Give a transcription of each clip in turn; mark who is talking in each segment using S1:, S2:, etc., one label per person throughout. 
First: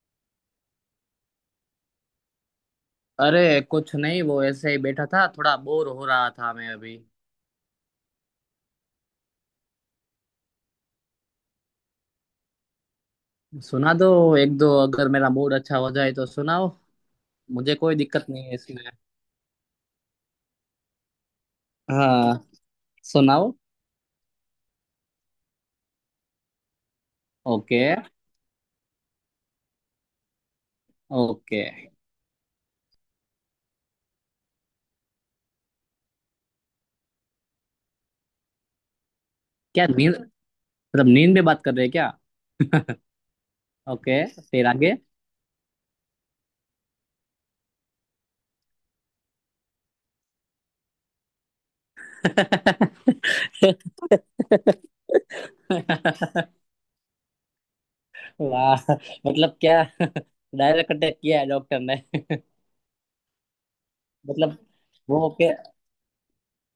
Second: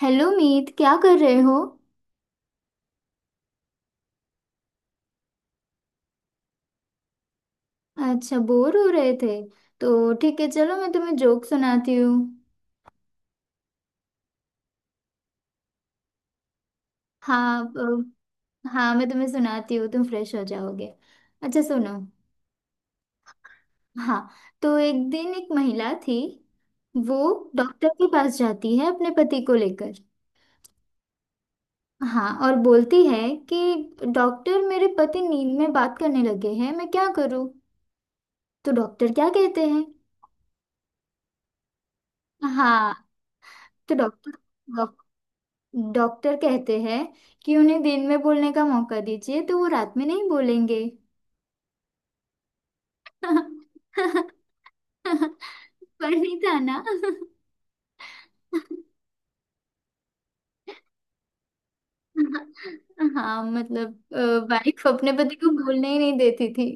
S1: Hello Meet, क्या कर रहे हो।
S2: अरे, कुछ नहीं, वो ऐसे ही बैठा था, थोड़ा बोर हो रहा था मैं अभी।
S1: अच्छा, बोर हो रहे थे, तो ठीक है, चलो मैं तुम्हें जोक सुनाती हूँ।
S2: सुना दो। एक दो अगर मेरा मूड अच्छा हो जाए तो सुनाओ।
S1: हाँ
S2: मुझे कोई दिक्कत नहीं है इसमें।
S1: हाँ, मैं तुम्हें सुनाती हूँ, तुम फ्रेश हो जाओगे। अच्छा सुनो।
S2: हाँ, सुनाओ।
S1: हाँ, तो एक दिन एक महिला थी। वो
S2: ओके
S1: डॉक्टर के पास जाती है अपने पति को लेकर।
S2: ओके।
S1: हाँ, और बोलती है कि डॉक्टर, मेरे पति नींद में बात करने लगे हैं, मैं क्या करूँ। तो डॉक्टर क्या कहते हैं।
S2: क्या नींद? मतलब नींद में बात कर रहे हैं क्या?
S1: हाँ, तो
S2: ओके,
S1: डॉक्टर
S2: फिर आगे।
S1: डॉक्टर कहते हैं कि उन्हें दिन में बोलने का मौका दीजिए तो वो रात में नहीं बोलेंगे। पर नहीं था ना।
S2: वाह! मतलब क्या, डायरेक्ट अटैक किया है डॉक्टर ने।
S1: हाँ, मतलब
S2: मतलब
S1: वाइफ अपने
S2: वो,
S1: पति को
S2: ओके।
S1: बोलने ही नहीं देती थी।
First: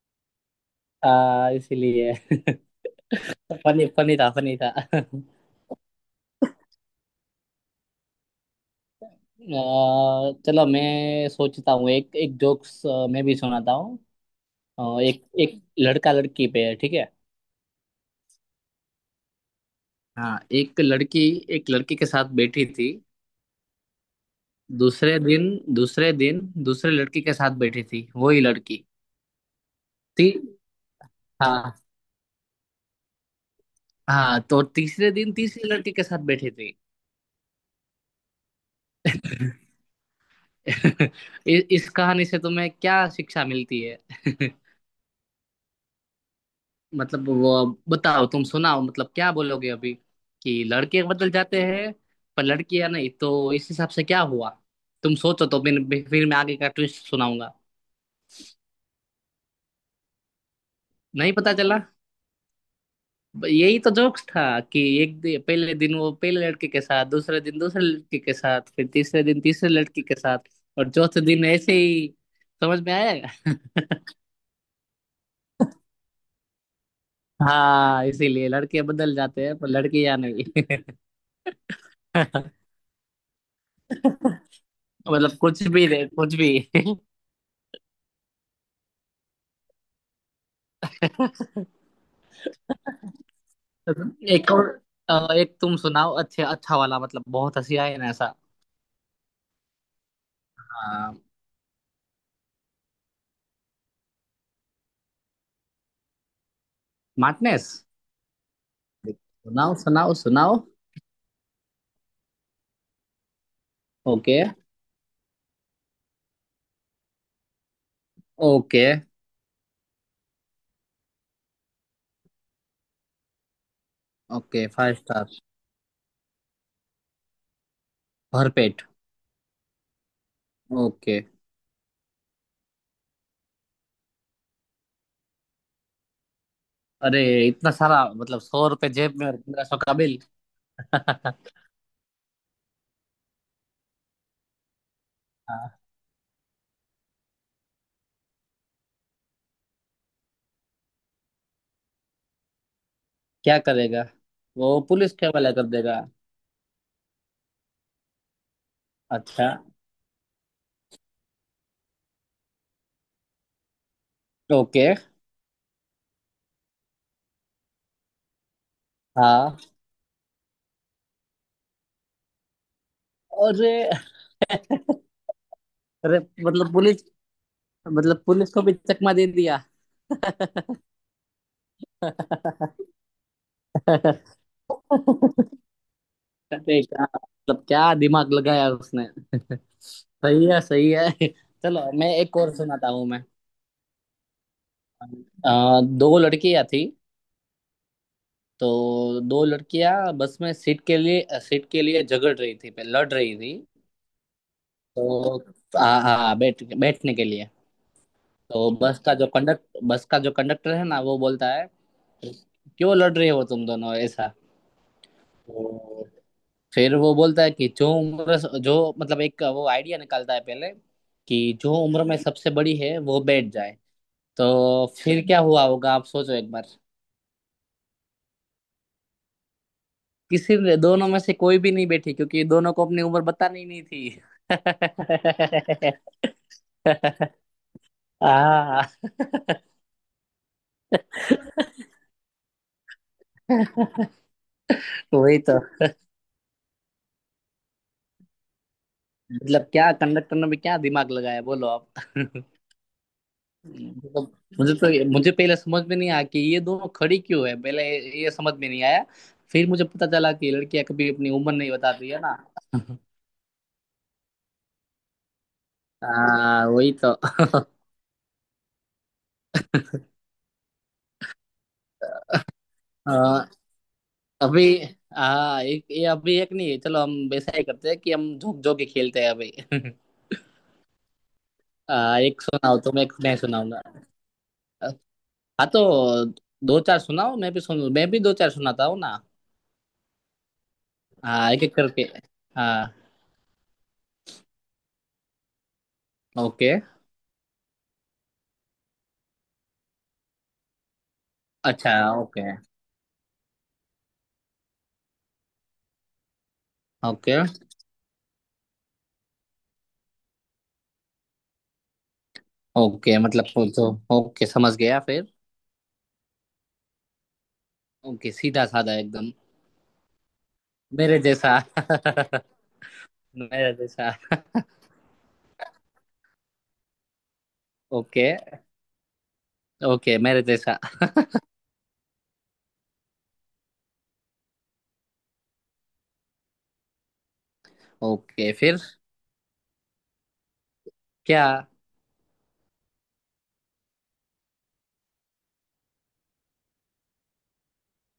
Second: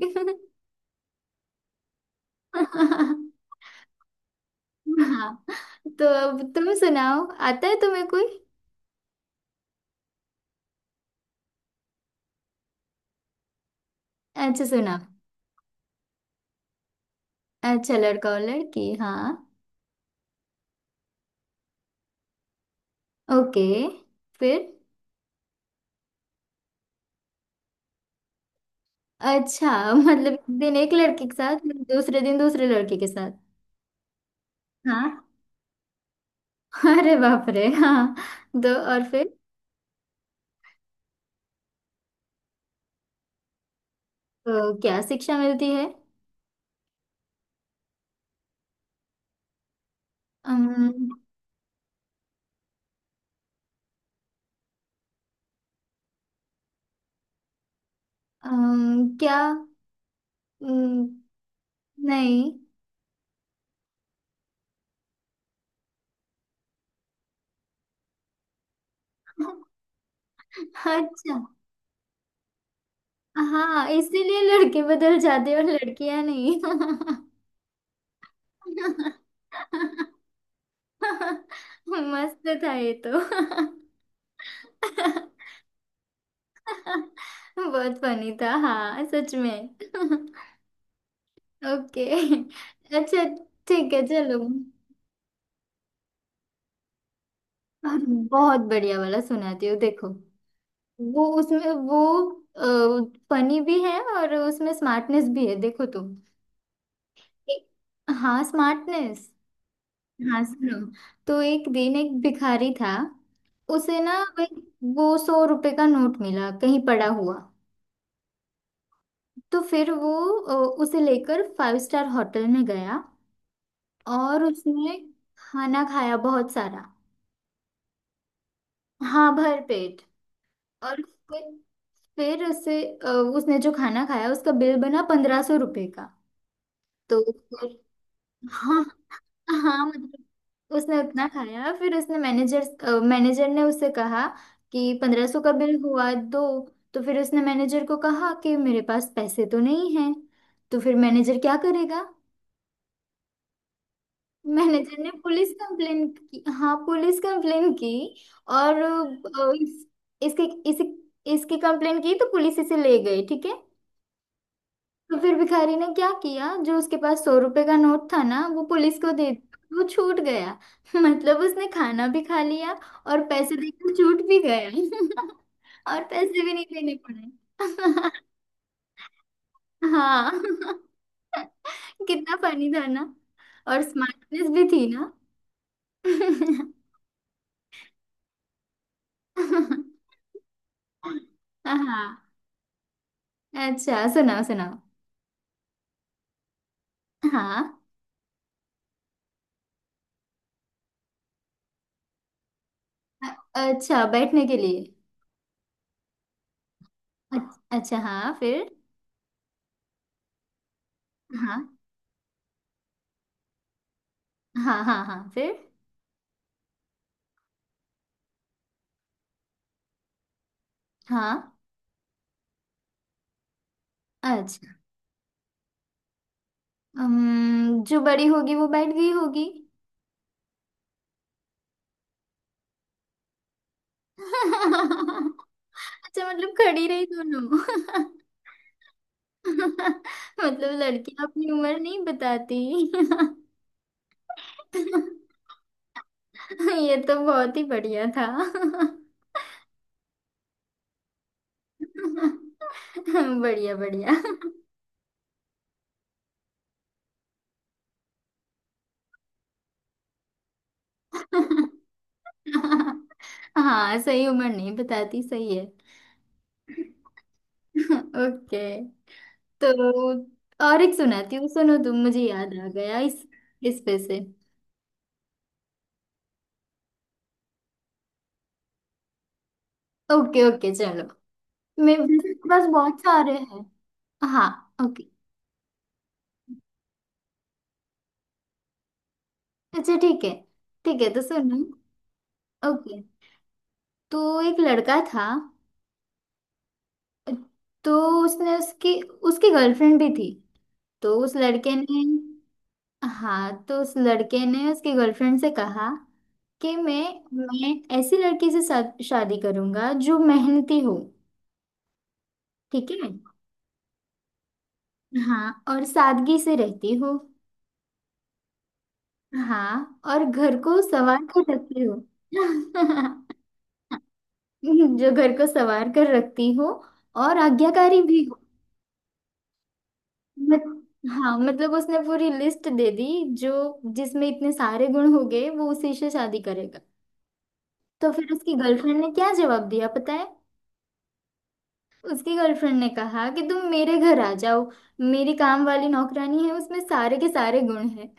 S2: इसीलिए।
S1: हाँ,
S2: फनी फनी था, फनी था।
S1: तो अब तुम सुनाओ, आता है तुम्हें कोई।
S2: चलो मैं सोचता हूँ एक एक जोक्स, मैं भी सुनाता हूँ।
S1: अच्छा सुनाओ।
S2: एक एक लड़का लड़की पे है, ठीक है।
S1: अच्छा, लड़का और लड़की, हाँ।
S2: हाँ, एक लड़की, एक लड़की के साथ बैठी थी।
S1: ओके, फिर।
S2: दूसरे दिन दूसरे दिन दूसरे लड़की के साथ बैठी थी वही लड़की
S1: अच्छा,
S2: थी।
S1: मतलब एक दिन एक लड़के के साथ,
S2: हाँ
S1: दूसरे दिन दूसरे लड़के के साथ।
S2: हाँ, तो तीसरे
S1: हाँ,
S2: दिन तीसरी लड़की के साथ बैठी थी।
S1: अरे बाप रे, हाँ। तो और फिर।
S2: इस कहानी से तुम्हें क्या शिक्षा मिलती है?
S1: तो क्या शिक्षा मिलती है।
S2: मतलब वो बताओ, तुम सुनाओ, मतलब क्या बोलोगे अभी? कि लड़के
S1: अम्म,
S2: बदल जाते हैं पर लड़कियां नहीं, तो इस हिसाब से क्या हुआ? तुम सोचो तो फिर मैं आगे का ट्विस्ट सुनाऊंगा।
S1: क्या। अम्म,
S2: नहीं पता चला?
S1: नहीं।
S2: यही तो जोक्स था, कि एक दिन, पहले दिन वो पहले लड़के के साथ, दूसरे दिन दूसरे लड़के के साथ, फिर तीसरे दिन तीसरे लड़के के साथ, और चौथे
S1: अच्छा,
S2: दिन ऐसे ही। समझ में आएगा।
S1: हाँ, इसीलिए लड़के बदल जाते, और लड़कियां नहीं।
S2: हाँ, इसीलिए लड़के बदल जाते हैं पर लड़कियां नहीं।
S1: मस्त था ये तो।
S2: मतलब कुछ भी रहे, कुछ भी।
S1: बहुत फनी था, हाँ सच में। ओके, अच्छा, ठीक है चलो।
S2: एक और। एक तुम सुनाओ, अच्छे अच्छा वाला, मतलब बहुत हंसी आए ना ऐसा।
S1: बहुत बढ़िया वाला सुनाती हूँ, देखो।
S2: हाँ,
S1: वो उसमें वो फनी भी है, और उसमें स्मार्टनेस भी है, देखो तुम।
S2: मार्टिनेस?
S1: हाँ, स्मार्टनेस।
S2: सुनाओ सुनाओ
S1: हाँ
S2: सुनाओ।
S1: सुनो। तो एक दिन एक भिखारी था। उसे ना
S2: ओके।
S1: वही, वो 100 रुपए का नोट मिला कहीं पड़ा हुआ।
S2: ओके
S1: तो फिर वो अ, उसे लेकर फाइव स्टार होटल में गया, और
S2: ओके, फाइव
S1: उसने
S2: स्टार।
S1: खाना खाया बहुत सारा।
S2: भरपेट।
S1: हाँ, भर पेट। और
S2: ओके।
S1: फिर, उसे उसने जो खाना खाया उसका बिल बना 1500 रुपए का। तो
S2: अरे, इतना
S1: फिर,
S2: सारा? मतलब सौ
S1: हाँ,
S2: रुपए जेब में और 1500
S1: हाँ,
S2: का बिल!
S1: मतलब उसने उतना खाया। फिर उसने मैनेजर मैनेजर ने उससे कहा कि 1500 का
S2: हाँ,
S1: बिल हुआ, दो। तो फिर उसने मैनेजर को कहा कि मेरे पास पैसे तो नहीं हैं। तो फिर मैनेजर क्या करेगा।
S2: क्या करेगा? वो
S1: मैनेजर ने
S2: पुलिस के
S1: पुलिस
S2: हवाले कर देगा।
S1: कंप्लेन की, हाँ, पुलिस कंप्लेन की। और
S2: अच्छा,
S1: इसके इस, इसकी कंप्लेन की तो पुलिस इसे ले गई, ठीक है।
S2: ओके।
S1: तो फिर भिखारी ने क्या किया, जो उसके पास 100 रुपए का नोट था ना वो पुलिस को दे
S2: हाँ।
S1: दिया, वो छूट गया। मतलब उसने खाना भी खा लिया और पैसे
S2: अरे!
S1: देकर छूट भी गया। और
S2: अरे
S1: पैसे भी नहीं
S2: मतलब
S1: देने
S2: पुलिस, मतलब
S1: पड़े।
S2: पुलिस को भी चकमा दे दिया!
S1: हाँ। कितना फनी था ना, और स्मार्टनेस भी थी ना।
S2: अरे क्या! मतलब क्या दिमाग लगाया उसने! सही है सही है। चलो, मैं
S1: हाँ।
S2: एक और सुनाता हूँ मैं।
S1: अच्छा सुनाओ, सुनाओ।
S2: दो लड़कियां थी,
S1: हाँ,
S2: तो दो लड़कियां बस में सीट के लिए झगड़ रही थी, लड़ रही थी
S1: अ- अच्छा, बैठने के लिए।
S2: तो। हाँ हाँ, बैठने के लिए।
S1: अच्छा हाँ, फिर।
S2: तो बस का जो कंडक्टर है ना, वो बोलता है
S1: हाँ,
S2: क्यों लड़ रहे हो तुम दोनों ऐसा?
S1: हाँ, हाँ, हाँ, फिर।
S2: तो फिर वो बोलता है कि जो मतलब, एक वो आइडिया निकालता है पहले, कि
S1: हाँ,
S2: जो उम्र में सबसे बड़ी है वो बैठ जाए।
S1: अच्छा।
S2: तो फिर क्या हुआ होगा आप सोचो एक बार।
S1: जो बड़ी होगी वो बैठ गई होगी।
S2: किसी ने, दोनों में से कोई भी नहीं बैठी क्योंकि दोनों को अपनी उम्र बतानी नहीं थी।
S1: अच्छा, मतलब खड़ी रही दोनों।
S2: हाँ,
S1: मतलब लड़कियां अपनी उम्र नहीं बताती।
S2: वही तो।
S1: ये तो बहुत ही बढ़िया था।
S2: मतलब क्या कंडक्टर ने भी क्या दिमाग लगाया, बोलो आप!
S1: बढ़िया बढ़िया।
S2: मतलब मुझे तो मुझे पहले समझ में नहीं आया कि ये दोनों खड़ी क्यों है पहले, ये समझ में नहीं आया। फिर मुझे पता चला कि लड़कियां कभी अपनी उम्र नहीं बताती है ना।
S1: हाँ, सही उम्र नहीं बताती, सही है।
S2: हाँ, वही तो।
S1: ओके। तो और एक सुनाती हूँ, सुनो तुम, मुझे याद आ गया इस
S2: हाँ,
S1: इस पे से।
S2: अभी। हाँ, एक ये, अभी एक नहीं है, चलो हम वैसा ही करते हैं कि हम जोक जोक ही खेलते हैं अभी।
S1: ओके, ओके, चलो। मेरे
S2: हाँ,
S1: मेरे
S2: एक
S1: पास
S2: सुनाओ तुम,
S1: बहुत
S2: एक
S1: सारे
S2: मैं
S1: हैं।
S2: सुनाऊंगा।
S1: हाँ, ओके।
S2: हाँ तो दो चार सुनाओ, मैं भी दो चार सुनाता हूँ ना।
S1: अच्छा ठीक है, ठीक है, तो
S2: हाँ,
S1: सुनो।
S2: एक एक करके। हाँ।
S1: ओके, तो एक लड़का था।
S2: ओके।
S1: तो उसने उसकी उसकी गर्लफ्रेंड भी थी। तो उस लड़के
S2: अच्छा।
S1: ने।
S2: ओके
S1: हाँ, तो उस लड़के ने उसकी गर्लफ्रेंड से कहा कि मैं
S2: ओके
S1: मैं ऐसी लड़की से शादी करूंगा जो मेहनती हो, ठीक है।
S2: ओके, मतलब पूछो। ओके, समझ गया फिर।
S1: हाँ, और सादगी से रहती हो।
S2: ओके, सीधा साधा एकदम,
S1: हाँ, और घर को
S2: मेरे
S1: संवार कर
S2: जैसा,
S1: रखती हो।
S2: मेरे जैसा।
S1: जो घर को संवार कर रखती हो, और आज्ञाकारी भी
S2: ओके
S1: हो।
S2: ओके, मेरे
S1: मत,
S2: जैसा।
S1: हाँ, मतलब उसने पूरी लिस्ट दे दी, जो जिसमें इतने सारे गुण हो गए वो उसी से शादी करेगा। तो फिर
S2: ओके,
S1: उसकी
S2: फिर
S1: गर्लफ्रेंड ने क्या जवाब दिया, पता है।
S2: क्या?
S1: उसकी गर्लफ्रेंड ने कहा कि तुम मेरे घर आ जाओ, मेरी काम वाली नौकरानी है, उसमें सारे के सारे गुण हैं।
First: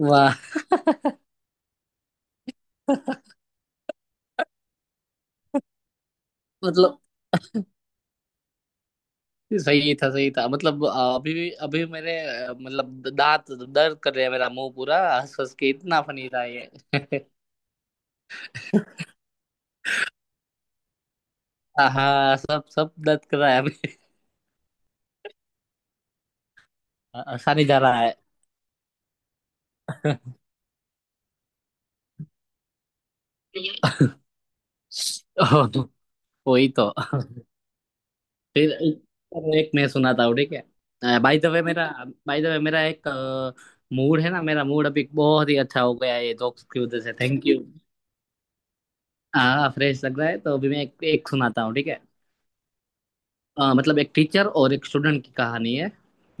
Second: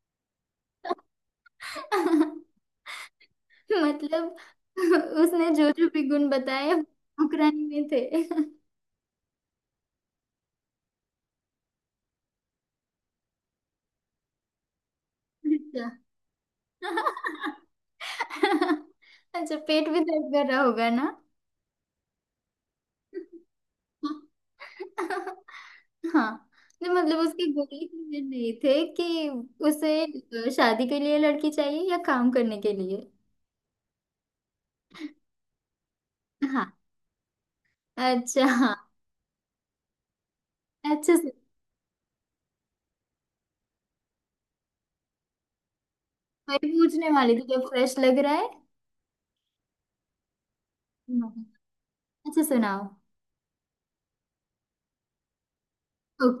S2: वाह!
S1: मतलब उसने जो जो भी गुण बताए वो
S2: मतलब
S1: नौकरानी में थे।
S2: सही था, सही था। मतलब अभी भी मेरे, मतलब दांत दर्द कर रहे हैं, मेरा मुंह पूरा हंस हंस के,
S1: अच्छा।
S2: इतना फनी था ये!
S1: अच्छा, पेट भी दर्द कर रहा होगा ना।
S2: हाँ, सब सब दर्द कर रहा है।
S1: हाँ, नहीं मतलब उसकी
S2: अच्छा, नहीं जा
S1: गोली के
S2: रहा है।
S1: लिए नहीं थे, कि उसे शादी के लिए लड़की चाहिए या काम करने के लिए।
S2: ओह, वही
S1: हाँ,
S2: तो।
S1: अच्छा
S2: फिर
S1: हाँ।
S2: एक मैं सुनाता हूँ, ठीक
S1: अच्छा,
S2: है? बाय द वे मेरा, बाय द वे मेरा एक मूड है ना, मेरा मूड अभी बहुत ही अच्छा हो गया है, ये
S1: मैं
S2: जोक्स की वजह
S1: पूछने
S2: से।
S1: वाली थी,
S2: थैंक
S1: क्या
S2: यू।
S1: फ्रेश लग रहा है।
S2: हाँ, फ्रेश लग रहा है। तो अभी मैं एक
S1: नहीं।
S2: सुनाता हूँ, ठीक है।
S1: अच्छा सुनाओ।
S2: मतलब एक टीचर और एक स्टूडेंट की कहानी है,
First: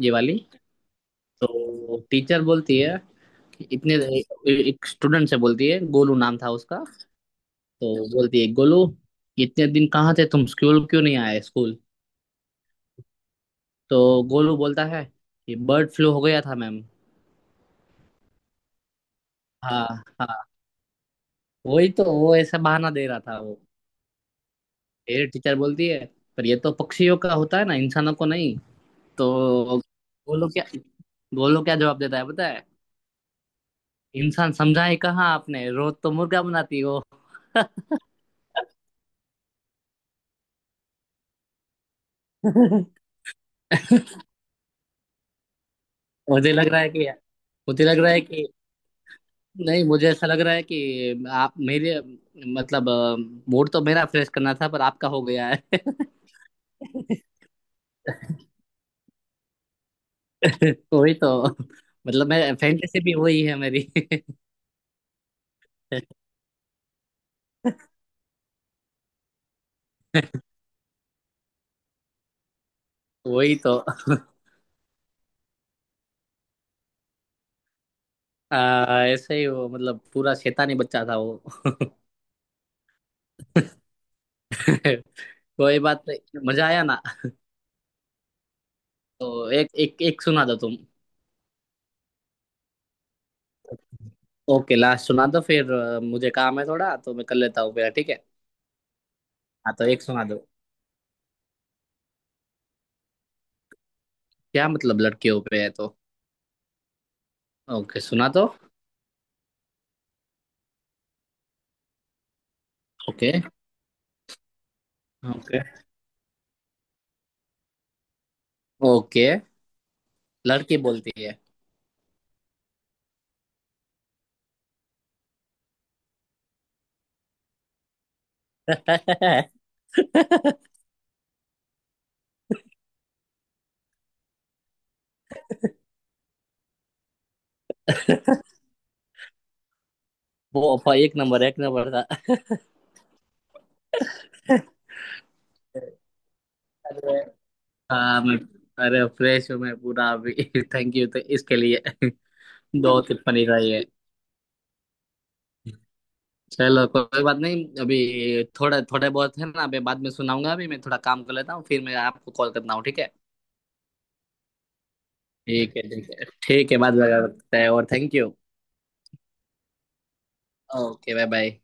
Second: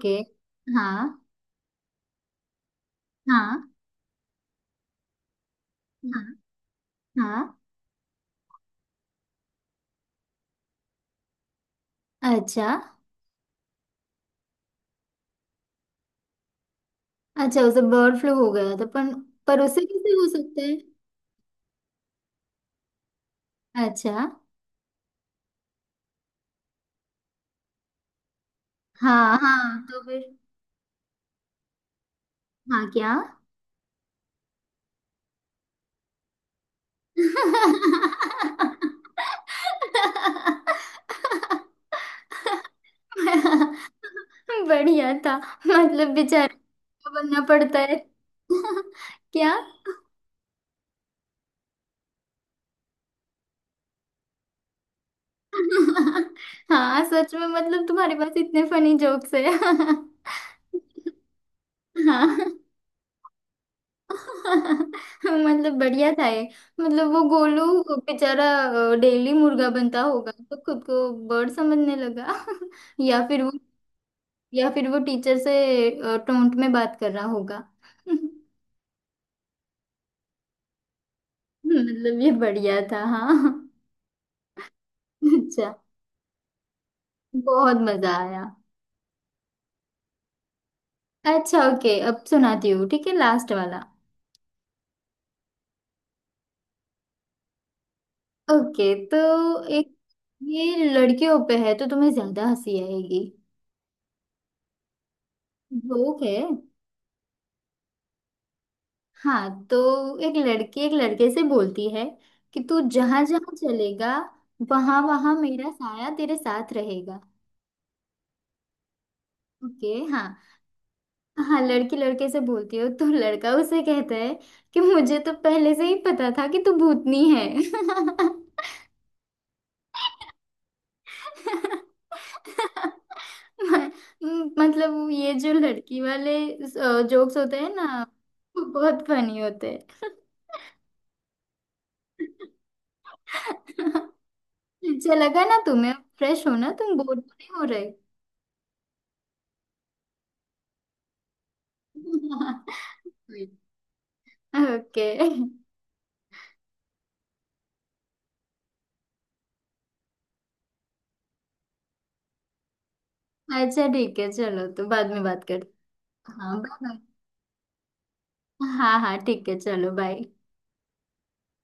S2: ये वाली।
S1: हाँ,
S2: तो टीचर बोलती है
S1: हाँ,
S2: कि इतने, एक स्टूडेंट से बोलती है, गोलू
S1: हाँ,
S2: नाम था उसका,
S1: हाँ।
S2: तो बोलती है गोलू, इतने दिन कहाँ थे तुम, स्कूल क्यों नहीं आए स्कूल?
S1: अच्छा।
S2: तो गोलू बोलता है कि बर्ड फ्लू हो गया था मैम।
S1: अच्छा, उसे बर्ड फ्लू हो गया था, पर उसे
S2: हाँ
S1: कैसे हो
S2: हाँ,
S1: सकता
S2: वही तो, वो ऐसा बहाना दे रहा था वो।
S1: है। अच्छा,
S2: फिर टीचर बोलती है पर ये तो पक्षियों का होता है ना, इंसानों को नहीं।
S1: हाँ,
S2: तो
S1: हाँ, तो फिर।
S2: गोलू क्या गोलू क्या जवाब देता है पता है?
S1: हाँ, क्या।
S2: इंसान समझा ही कहाँ आपने, रोज तो मुर्गा बनाती हो।
S1: बढ़िया था, मतलब
S2: मुझे
S1: बेचारे
S2: लग रहा है कि
S1: को बनना पड़ता
S2: मुझे
S1: है।
S2: लग रहा है कि
S1: क्या।
S2: नहीं, मुझे ऐसा लग रहा है कि आप मेरे, मतलब मूड तो मेरा फ्रेश करना था पर आपका हो गया है।
S1: हाँ सच में, मतलब तुम्हारे पास इतने फनी जोक्स है।
S2: वही तो, मतलब
S1: हाँ।
S2: मैं फैंटेसी भी वही है मेरी।
S1: मतलब बढ़िया था ये। मतलब वो गोलू बेचारा डेली मुर्गा बनता होगा तो खुद को बर्ड समझने लगा। या फिर वो
S2: वही तो।
S1: या फिर वो टीचर से टोंट में बात कर रहा होगा।
S2: ऐसे ही वो, मतलब पूरा शैतानी बच्चा था वो।
S1: मतलब ये बढ़िया था, हाँ।
S2: कोई
S1: अच्छा।
S2: बात नहीं, मजा आया ना?
S1: बहुत मजा आया।
S2: तो एक एक एक सुना दो तुम।
S1: अच्छा ओके, अब सुनाती हूँ, ठीक है, लास्ट वाला।
S2: ओके, लास्ट सुना दो फिर, मुझे काम है थोड़ा, तो मैं कर लेता हूँ पहले, ठीक है।
S1: ओके, तो
S2: हाँ तो
S1: एक,
S2: एक सुना दो।
S1: ये लड़कियों पे है तो तुम्हें ज्यादा हंसी आएगी।
S2: क्या मतलब लड़कियों पे है तो?
S1: जोक है।
S2: ओके सुना दो।
S1: हाँ, तो एक लड़की एक लड़के से बोलती है कि तू जहां
S2: ओके।
S1: जहां चलेगा वहां वहां
S2: ओके
S1: मेरा साया तेरे साथ रहेगा।
S2: ओके,
S1: ओके, हाँ।
S2: लड़की बोलती है।
S1: हाँ, लड़की लड़के से बोलती हो तो लड़का उसे कहता है कि मुझे तो पहले से ही पता था कि तू भूतनी है। म- मतलब वो ये जो लड़की वाले जोक्स होते हैं ना वो बहुत फनी होते हैं।
S2: वो अफवाह एक नंबर, एक नंबर था।
S1: अच्छा लगा ना तुम्हें, फ्रेश हो ना, तुम
S2: अरे!
S1: बोर तो नहीं हो रहे।
S2: हाँ, मैं, अरे फ्रेश हूँ मैं पूरा अभी! थैंक यू तो इसके लिए। दो टिप्पणी रही है।
S1: ओके।
S2: चलो, कोई बात नहीं, अभी थोड़ा थोड़े बहुत है ना, अभी बाद में सुनाऊंगा। अभी मैं थोड़ा काम कर लेता हूँ, फिर मैं आपको कॉल करता हूँ, ठीक है?
S1: अच्छा ठीक है, चलो, तो बाद में बात
S2: ठीक है
S1: करते।
S2: ठीक है
S1: हाँ,
S2: ठीक
S1: बाय
S2: है, बाद
S1: बाय।
S2: में बात करते हैं। और थैंक यू।
S1: हाँ, हाँ, ठीक है, चलो बाय।
S2: Okay, bye bye.